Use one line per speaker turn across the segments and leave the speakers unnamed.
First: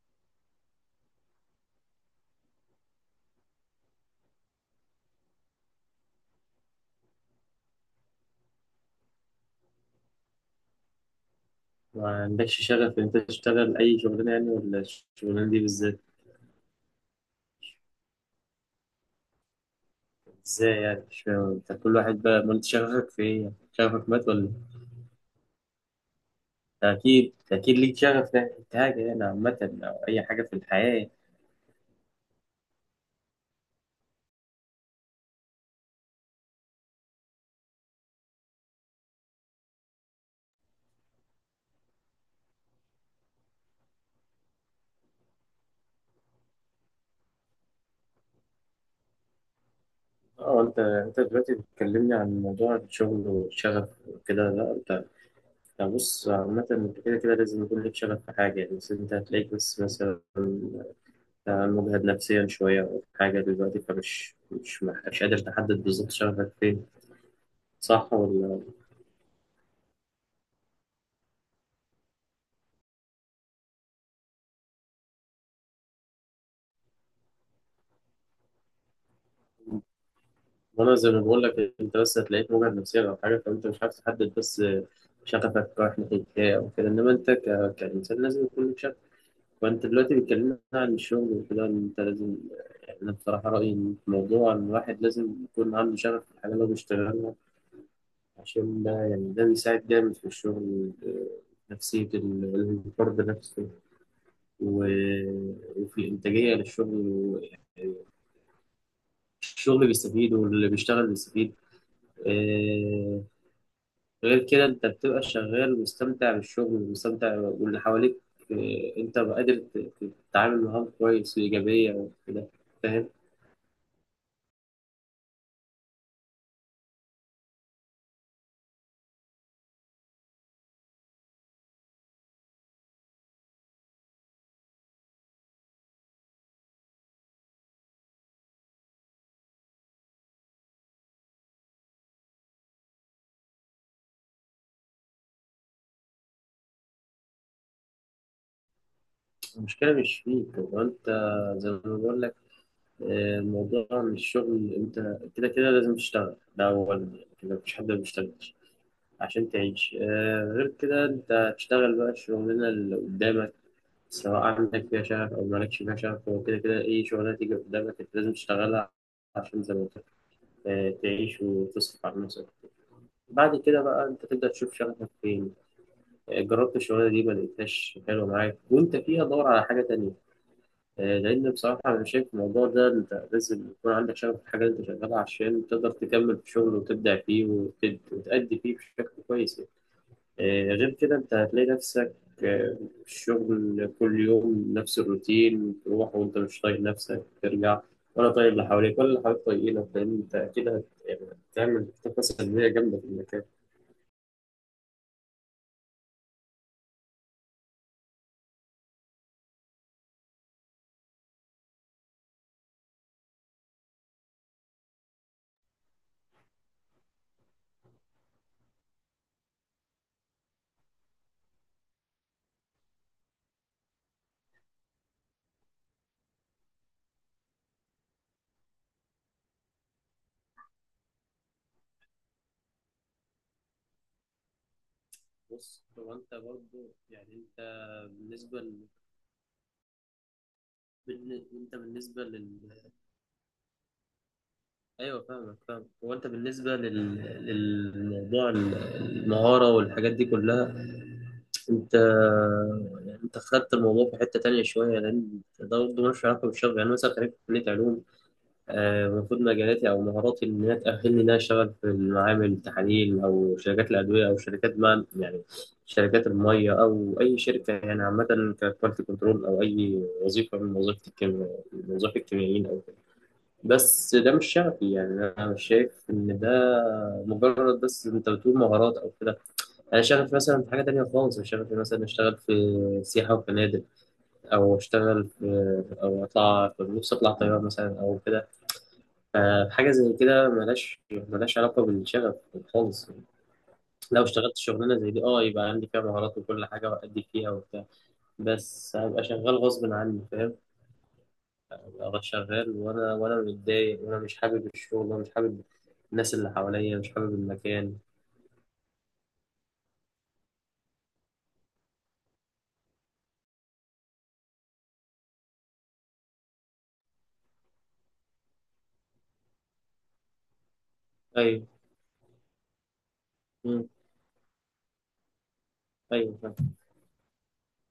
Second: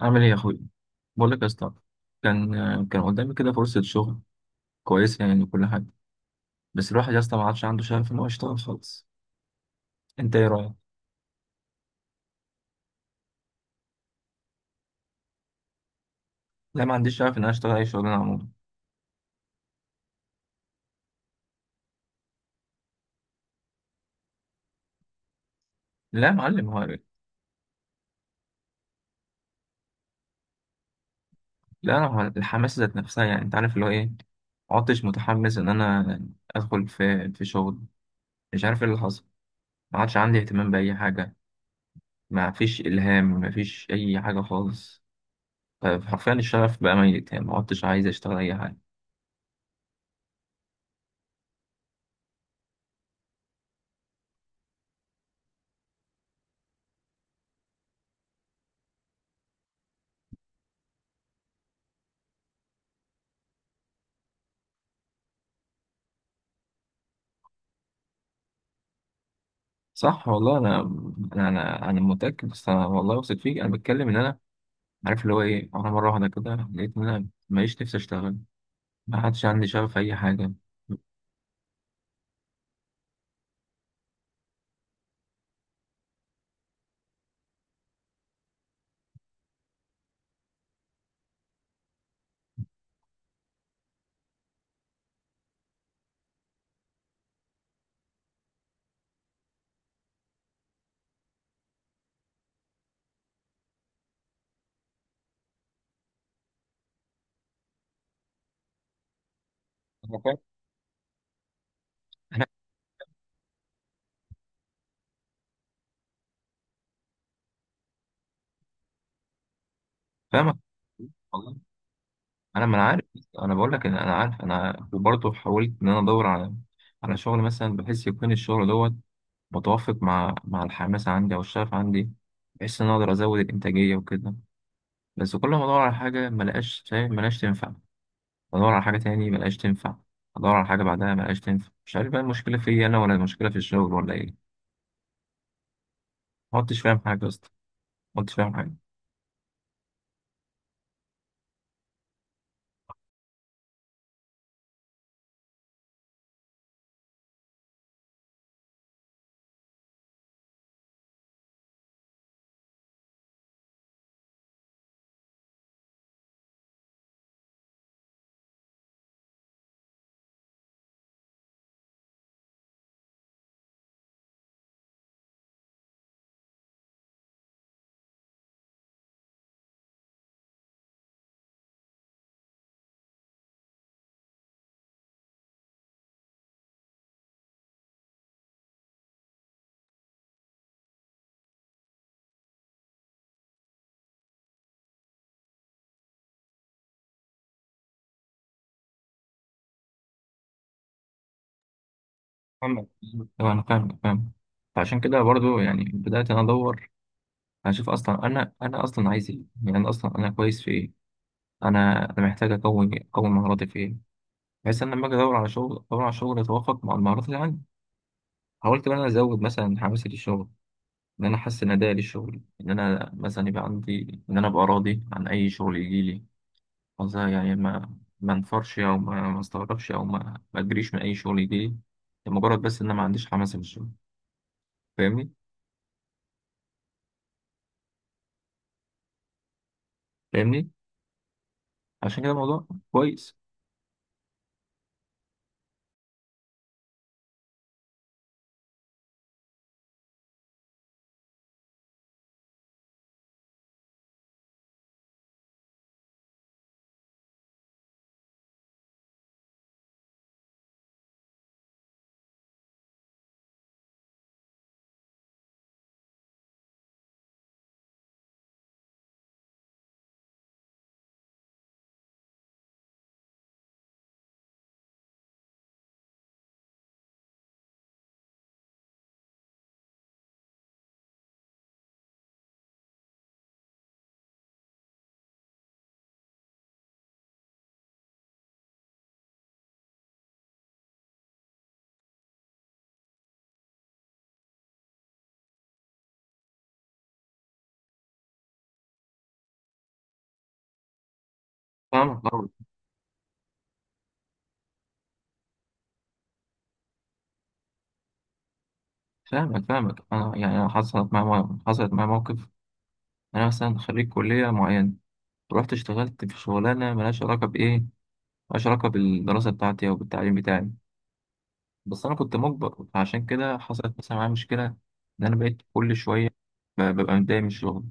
عامل ايه يا اخويا؟ بقول لك يا اسطى، كان كان قدامي كده فرصه شغل كويسه يعني وكل حاجه، بس الواحد يا اسطى ما عادش عنده شغف ان هو يشتغل خالص. انت ايه رايك؟
ما عندكش شغف إن أنت تشتغل أي شغلانة يعني، ولا الشغلانة دي بالذات؟
لا، ما عنديش شغف ان انا اشتغل اي شغلانه عموما.
إزاي يعني؟ مش فاهم. أنت كل واحد بقى، ما أنت شغفك في إيه يعني؟ شغفك مات ولا إيه؟
لا يا معلم، هو
أكيد أكيد ليك شغف ناحية حاجة يعني، عامة أو أي حاجة في الحياة يعني.
لا، انا هو الحماس ذات نفسها، يعني انت عارف اللي هو ايه، ما عدتش متحمس ان انا ادخل في شغل. مش عارف ايه اللي حصل، ما عادش عندي اهتمام باي حاجه، ما فيش الهام، ما فيش اي حاجه خالص. ف- فحرفيا الشغف بقى ميت، يعني ما عدتش عايز اشتغل اي حاجه.
أه، أنت دلوقتي بتكلمني عن موضوع الشغل والشغف وكده. لا أنت بص، عامة أنت كده كده لازم يكون ليك شغف في حاجة يعني. بس أنت هتلاقيك بس مثلا مجهد نفسيا شوية أو حاجة دلوقتي، فمش مش مش قادر تحدد بالظبط شغفك فين. صح ولا؟
صح والله، انا انا انا أنا متاكد، بس انا والله واثق فيك، انا بتكلم ان انا عارف اللي هو ايه. انا مره واحده كده لقيت ان انا ماليش نفسي اشتغل، ما حدش عندي شغف في اي حاجه.
وانا زي ما بقول لك، انت بس هتلاقيك مجهد نفسيا او حاجه، فانت مش عارف تحدد بس شغفك رايح ناحيه ايه او كده. انما انت كانسان لازم يكون لك شغف. وانت دلوقتي بيتكلمنا عن الشغل وكده، إن انت لازم، يعني انا بصراحه رايي إن في موضوع ان الواحد لازم يكون عنده شغف في الحاجه اللي هو بيشتغلها. عشان ده يعني ده بيساعد جامد في الشغل. آه، نفسيه الحر بنفسه، و... وفي انتاجيه للشغل، و- الشغل
أنا
بيستفيد
فاهم.
واللي بيشتغل بيستفيد.
انا
آه. غير كده انت بتبقى شغال مستمتع بالشغل ومستمتع واللي حواليك. آه، انت بقى قادر
فاهمك
تتعامل معاهم كويس
والله،
وإيجابية وكده.
انا ما انا عارف.
فاهم؟
انا بقول لك ان انا عارف انا، وبرضه حاولت ان انا ادور على شغل مثلا، بحيث يكون الشغل دوت متوافق مع الحماس عندي او الشغف عندي، بحيث ان أنا اقدر ازود الانتاجيه وكده. بس كل ما ادور على حاجه ما لقاش تنفع، بدور على حاجة تاني ملقاش تنفع، بدور على حاجة بعدها ملقاش تنفع. مش عارف بقى المشكلة فيا أنا ولا المشكلة في الشغل ولا إيه. ما كنتش فاهم حاجة يا اسطى، ما كنتش فاهم حاجة.
المشكلة مش فيك، هو انت زي ما بقول لك، آه، الموضوع مش شغل. انت كده كده لازم تشتغل، ده أولا يعني. كده مفيش حد ما بيشتغلش عشان تعيش. آه، غير كده انت تشتغل بقى الشغلانة اللي قدامك، سواء عندك فيها شغف أو مالكش فيها شغف. هو كده كده أي شغلانة تيجي قدامك أنت لازم تشتغلها، عشان زي ما قلت، آه، تعيش وتصرف على نفسك. بعد كده بقى انت تبدأ تشوف شغفك فين. آه، جربت الشغلانة دي، ما لقيتهاش حلوة معاك وانت فيها، دور على حاجة تانية. آه، لأن بصراحة أنا شايف الموضوع ده، أنت لازم يكون عندك شغف في الحاجة اللي أنت شغالها عشان تقدر تكمل في الشغل وتبدع فيه، وتأدي فيه بشكل كويس يعني. آه، غير كده انت هتلاقي نفسك، آه، الشغل كل يوم نفس الروتين، تروح وانت مش طايق نفسك، ترجع ولا طايق اللي حواليك ولا اللي حواليك طايقينك، لان انت اكيد هت- يعني هتعمل طاقة سلبية
محمد،
جامدة في المكان.
أيوة أنا فاهم فاهم. فعشان كده برضو يعني بدأت أنا أدور، أشوف أصلا أنا أصلا عايز إيه يعني، أنا أصلا أنا كويس في إيه، أنا محتاج أكون إيه؟ أكون مهاراتي في إيه، بحيث إن لما أجي أدور على شغل أدور على شغل يتوافق مع المهارات اللي عندي. حاولت إن أنا أزود مثلا حماسي للشغل، إن أنا أحسن أدائي للشغل، إن أنا مثلا يبقى عندي إن أنا أبقى راضي عن أي شغل يجيلي. قصدها يعني ما انفرش، او ما استغربش، او ما اجريش من اي شغل يجي لي، لمجرد بس ان انا ما عنديش حماسه في الشغل. فاهمني؟
بص، هو انت برضه يعني انت بالنسبه ل...
فاهمني؟
انت
عشان
بالنسبه
كده
لل...
الموضوع كويس.
ايوه، فاهمك، فاهم. هو انت بالنسبه لل... للموضوع ال- المهاره والحاجات دي كلها، انت يعني انت خدت الموضوع في حته تانية شويه، لان ده برضه ملوش علاقه بالشغل. يعني مثلا خريج كليه علوم، آه، المفروض مجالاتي او مهاراتي ان هي تاهلني ان انا اشتغل في المعامل التحاليل او شركات الادويه او شركات، ما يعني شركات الميه او اي شركه يعني، عامه ككواليتي كنترول او اي وظيفه من وظيفه الكيمياء، من وظائف الكيميائيين. بس ده مش شغفي يعني. انا مش شايف ان ده، مجرد بس انت بتقول مهارات او كده. انا شغفي مثلا في حاجه تانية خالص. انا شغفي مثلا اشتغل في سياحه وفنادق، او اشتغل في، او اطلع نفسي، اطلع طياره مثلا او كده. فحاجه زي كده ملهاش علاقه بالشغف خالص. لو اشتغلت شغلانه زي دي، اه، يبقى عندي فيها مهارات وكل حاجه وادي فيها وبتاع، بس هبقى شغال غصب عني. فاهم؟ ابقى
فاهمك أوي.
شغال وانا متضايق، وانا مش حابب الشغل، وانا مش حابب الناس اللي حواليا، مش حابب المكان.
فاهمك فاهمك، انا يعني أنا حصلت معايا، حصلت معايا موقف. انا مثلا خريج كليه معينه، رحت اشتغلت في شغلانه ملهاش علاقه بايه، ملهاش علاقه بالدراسه بتاعتي او بالتعليم بتاعي.
ايوه.
بس انا كنت مجبر، فعشان كده
مم.
حصلت مثلا معايا مشكله. ان انا بقيت كل شويه
ايوه، فاهم.
ب- ببقى متضايق من الشغل،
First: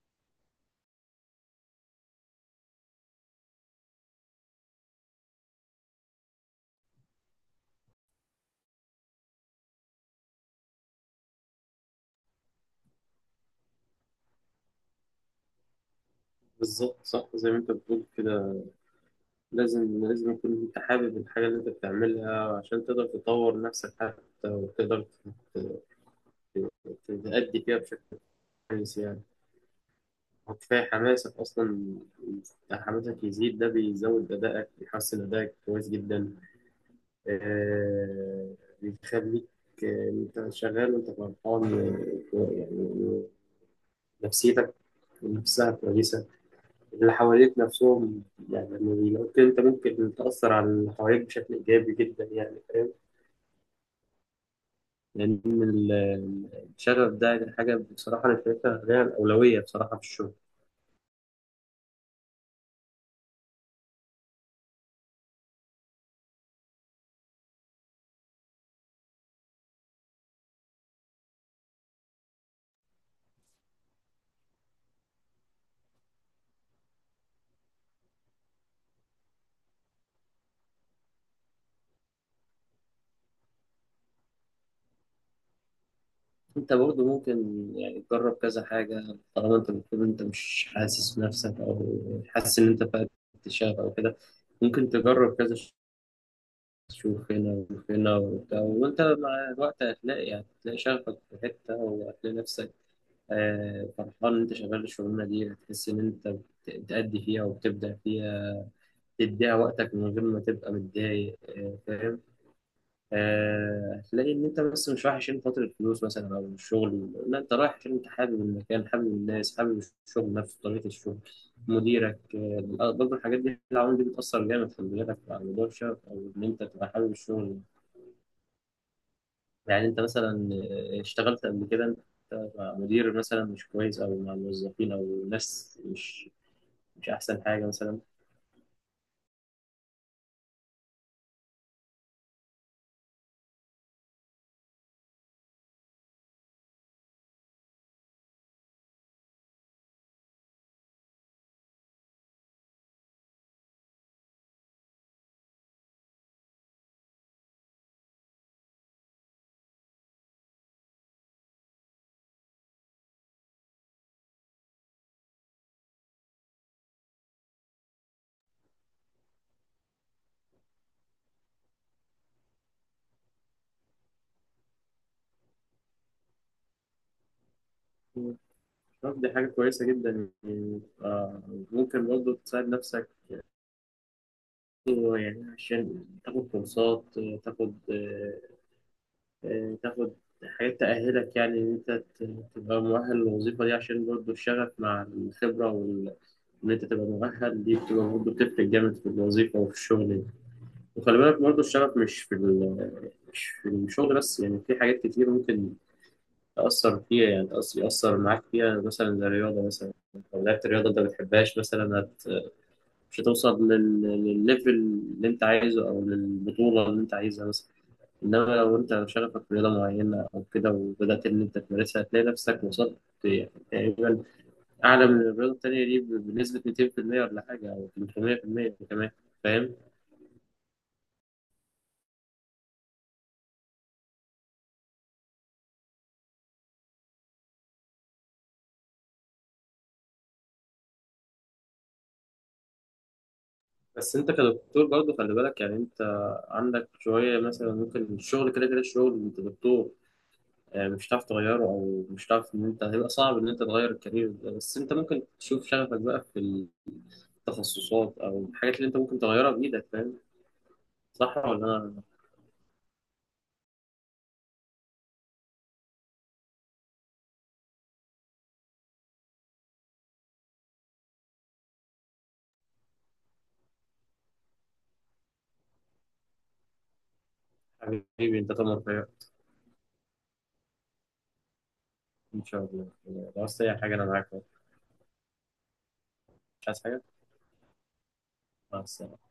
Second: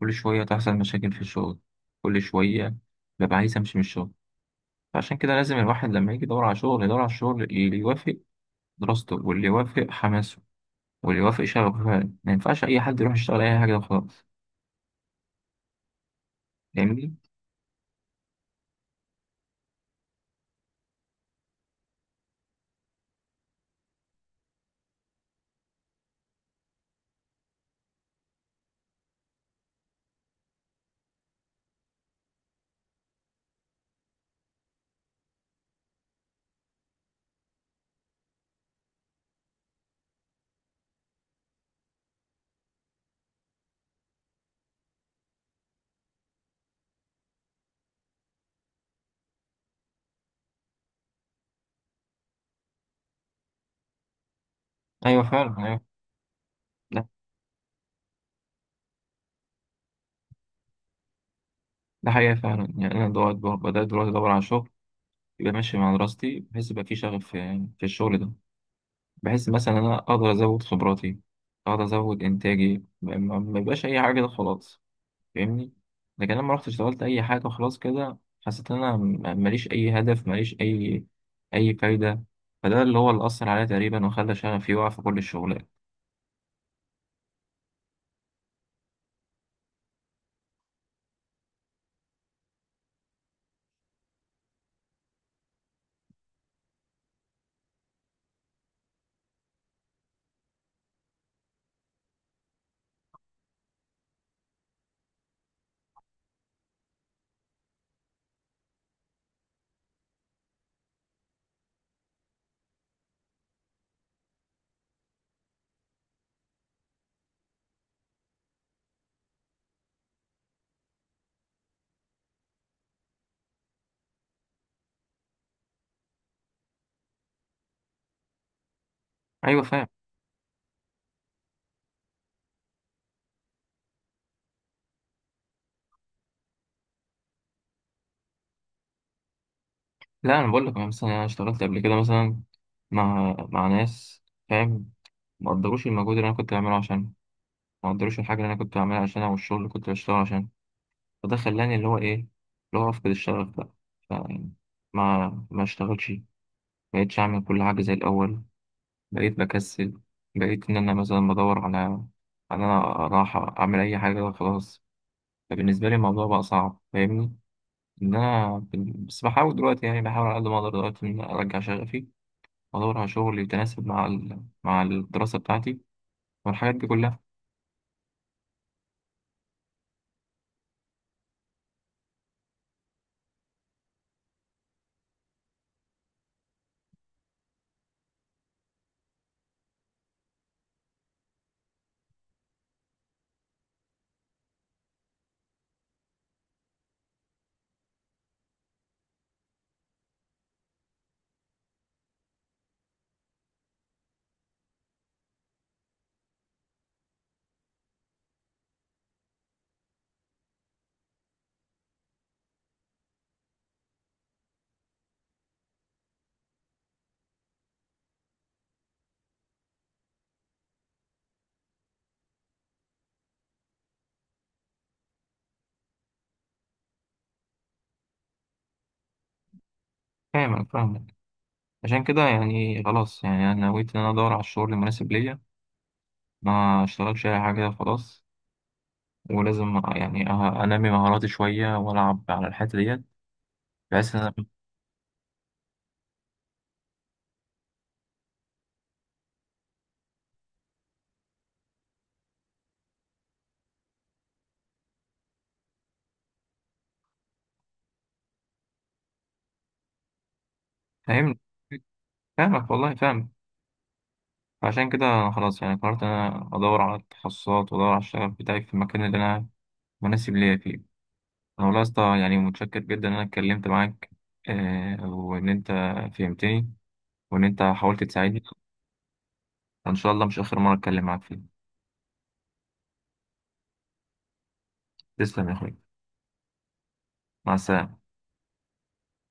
كل شويه تحصل مشاكل في الشغل، كل شويه ببقى عايز امشي من الشغل. فعشان كده لازم الواحد لما يجي يدور على شغل، يدور على الشغل اللي يوافق دراسته، واللي يوافق حماسه، واللي يوافق شغفه فعلا. ما ينفعش اي حد يروح يشتغل اي حاجه وخلاص.
بالظبط،
فاهمني؟
صح، زي ما انت بتقول كده. لازم لازم يكون انت حابب الحاجه اللي انت بتعملها عشان تقدر تطور نفسك حتى، وتقدر تأدي فيها بشكل كويس يعني. وكفايه حماسك اصلا. حماسك يزيد، ده بيزود ادائك، بيحسن ادائك كويس جدا. آه، بيخليك، آه، انت شغال وانت فرحان. آه يعني، نفسيتك نفسها كويسة، اللي حواليك نفسهم، يعني لما بيلاقوك كده، انت ممكن تأثر على اللي حواليك بشكل إيجابي جدا يعني. فاهم؟
ايوه
لأن
فعلا، ايوه. ده
الشغف ده يعني حاجة، بصراحة أنا شايفها ليها الأولوية بصراحة في الشغل.
حقيقه فعلا. يعني انا دلوقتي بدات دلوقتي ادور على شغل يبقى ماشي مع دراستي، بحيث يبقى في شغف في الشغل ده، بحيث مثلا انا اقدر ازود خبراتي، اقدر ازود انتاجي، ما يبقاش اي حاجه كده خلاص. فاهمني؟ لكن انا لما رحت اشتغلت اي حاجه خلاص كده، حسيت ان انا ماليش اي هدف، ماليش اي فايده. فده اللي هو اللي اثر عليا تقريبا وخلى شغفي يقع في كل الشغلات.
أنت برضه ممكن يعني تجرب كذا حاجة، طالما أنت بتقول أنت مش حاسس بنفسك أو حاسس إن أنت فقدت الشغف أو كده. ممكن تجرب كذا، تشوف هنا وشوف هنا وبتاع، وانت مع الوقت هتلاقي، يعني هتلاقي شغفك في حتة، وهتلاقي نفسك آه، فرحان ان انت شغال الشغلانة دي. هتحس ان انت بتأدي فيها وبتبدع فيها، تديها وقتك من غير ما تبقى متضايق. آه، فاهم. آه، هتلاقي ان انت بس مش رايح عشان خاطر الفلوس مثلا او الشغل. لا، انت رايح عشان انت حابب المكان، حابب الناس، حابب الشغل نفسه، طريقة الشغل، مديرك. آه، برضه الحاجات دي، العوامل دي بتأثر جامد في بالك على موضوع الشغف، او ان انت تبقى حابب الشغل.
ايوه
يعني
فاهم.
انت مثلا آه، اشتغلت قبل كده، انت مع مدير مثلا مش كويس، او مع موظفين او ناس مش، مش احسن حاجه مثلا.
لا انا بقول لك، أنا مثلا انا اشتغلت قبل كده مثلا مع ناس فاهم، ما قدروش المجهود اللي انا كنت بعمله عشان، ما قدروش الحاجه اللي انا كنت بعملها عشانها، والشغل اللي كنت بشتغله عشان. فده خلاني اللي هو ايه، اللي هو افقد الشغف بقى. فيعني ما اشتغلش، بقيتش اعمل كل حاجه زي الاول، بقيت بكسل، بقيت ان انا مثلا بدور على ان انا راحه اعمل اي حاجه خلاص. فبالنسبه لي الموضوع بقى صعب. فاهمني؟ ان انا بس بحاول دلوقتي، يعني بحاول على قد ما اقدر دلوقتي ان أنا ارجع شغفي، وادور على شغل يتناسب مع مع الدراسه بتاعتي والحاجات دي كلها.
طب دي حاجه كويسه جدا يعني. آه، ممكن برضه تساعد نفسك يعني، عشان تاخد كورسات، تاخد آه، آه، تاخد حاجات تأهلك يعني، إن أنت ت- تبقى مؤهل للوظيفة دي. عشان برضه الشغف مع الخبرة وإن أنت تبقى مؤهل دي، بتبقى برضه بتفرق جامد في الوظيفة وفي الشغل. وخلي بالك برضه، الشغف مش في ال- مش في الشغل بس يعني، في حاجات كتير ممكن تأثر فيها يعني، يأثر معاك فيها، مثلا زي الرياضة مثلا. لو لعبت الرياضة أنت ما بتحبهاش مثلا، مش هتوصل للليفل اللي أنت عايزه أو للبطولة اللي أنت عايزها مثلا. إنما لو أنت شغفك في رياضة معينة أو كده وبدأت إن أنت تمارسها، هتلاقي نفسك وصلت يعني تقريبا أعلى من الرياضة التانية دي بنسبة 200% ولا حاجة، أو 300% كمان. فاهم؟
فاهم. انا فاهمك. عشان كده يعني خلاص، يعني انا نويت ان انا ادور على الشغل المناسب ليا، ما اشتغلش اي حاجه كده خلاص. ولازم يعني انمي مهاراتي شويه والعب على الحته ديت، بحيث
بس
ان
انت
انا.
كدكتور برضه خلي بالك يعني. انت عندك شوية مثلا، ممكن الشغل كده كده، الشغل انت دكتور يعني، مش هتعرف تغيره، او مش هتعرف ان انت، هيبقى صعب ان انت تغير الكارير ده. بس انت ممكن تشوف شغفك بقى في التخصصات او الحاجات اللي انت ممكن تغيرها بايدك. فاهم؟ صح
فاهم.
ولا؟ انا
فاهمك والله، فاهم. فعشان كده أنا خلاص يعني قررت ان انا ادور على التخصصات، وادور على الشغف بتاعي في المكان اللي انا مناسب ليا فيه. انا والله يا اسطى يعني متشكر جدا ان انا اتكلمت معاك، آه، وان انت فهمتني، وان انت حاولت
حبيبي،
تساعدني.
انت تمر فيا.
وان شاء الله مش اخر مره اتكلم معاك فيه.
ان شاء الله، لو عايز اي حاجة انا معاك.
تسلم يا اخوي،
مش عايز حاجة.
مع السلامه.
مع السلامة.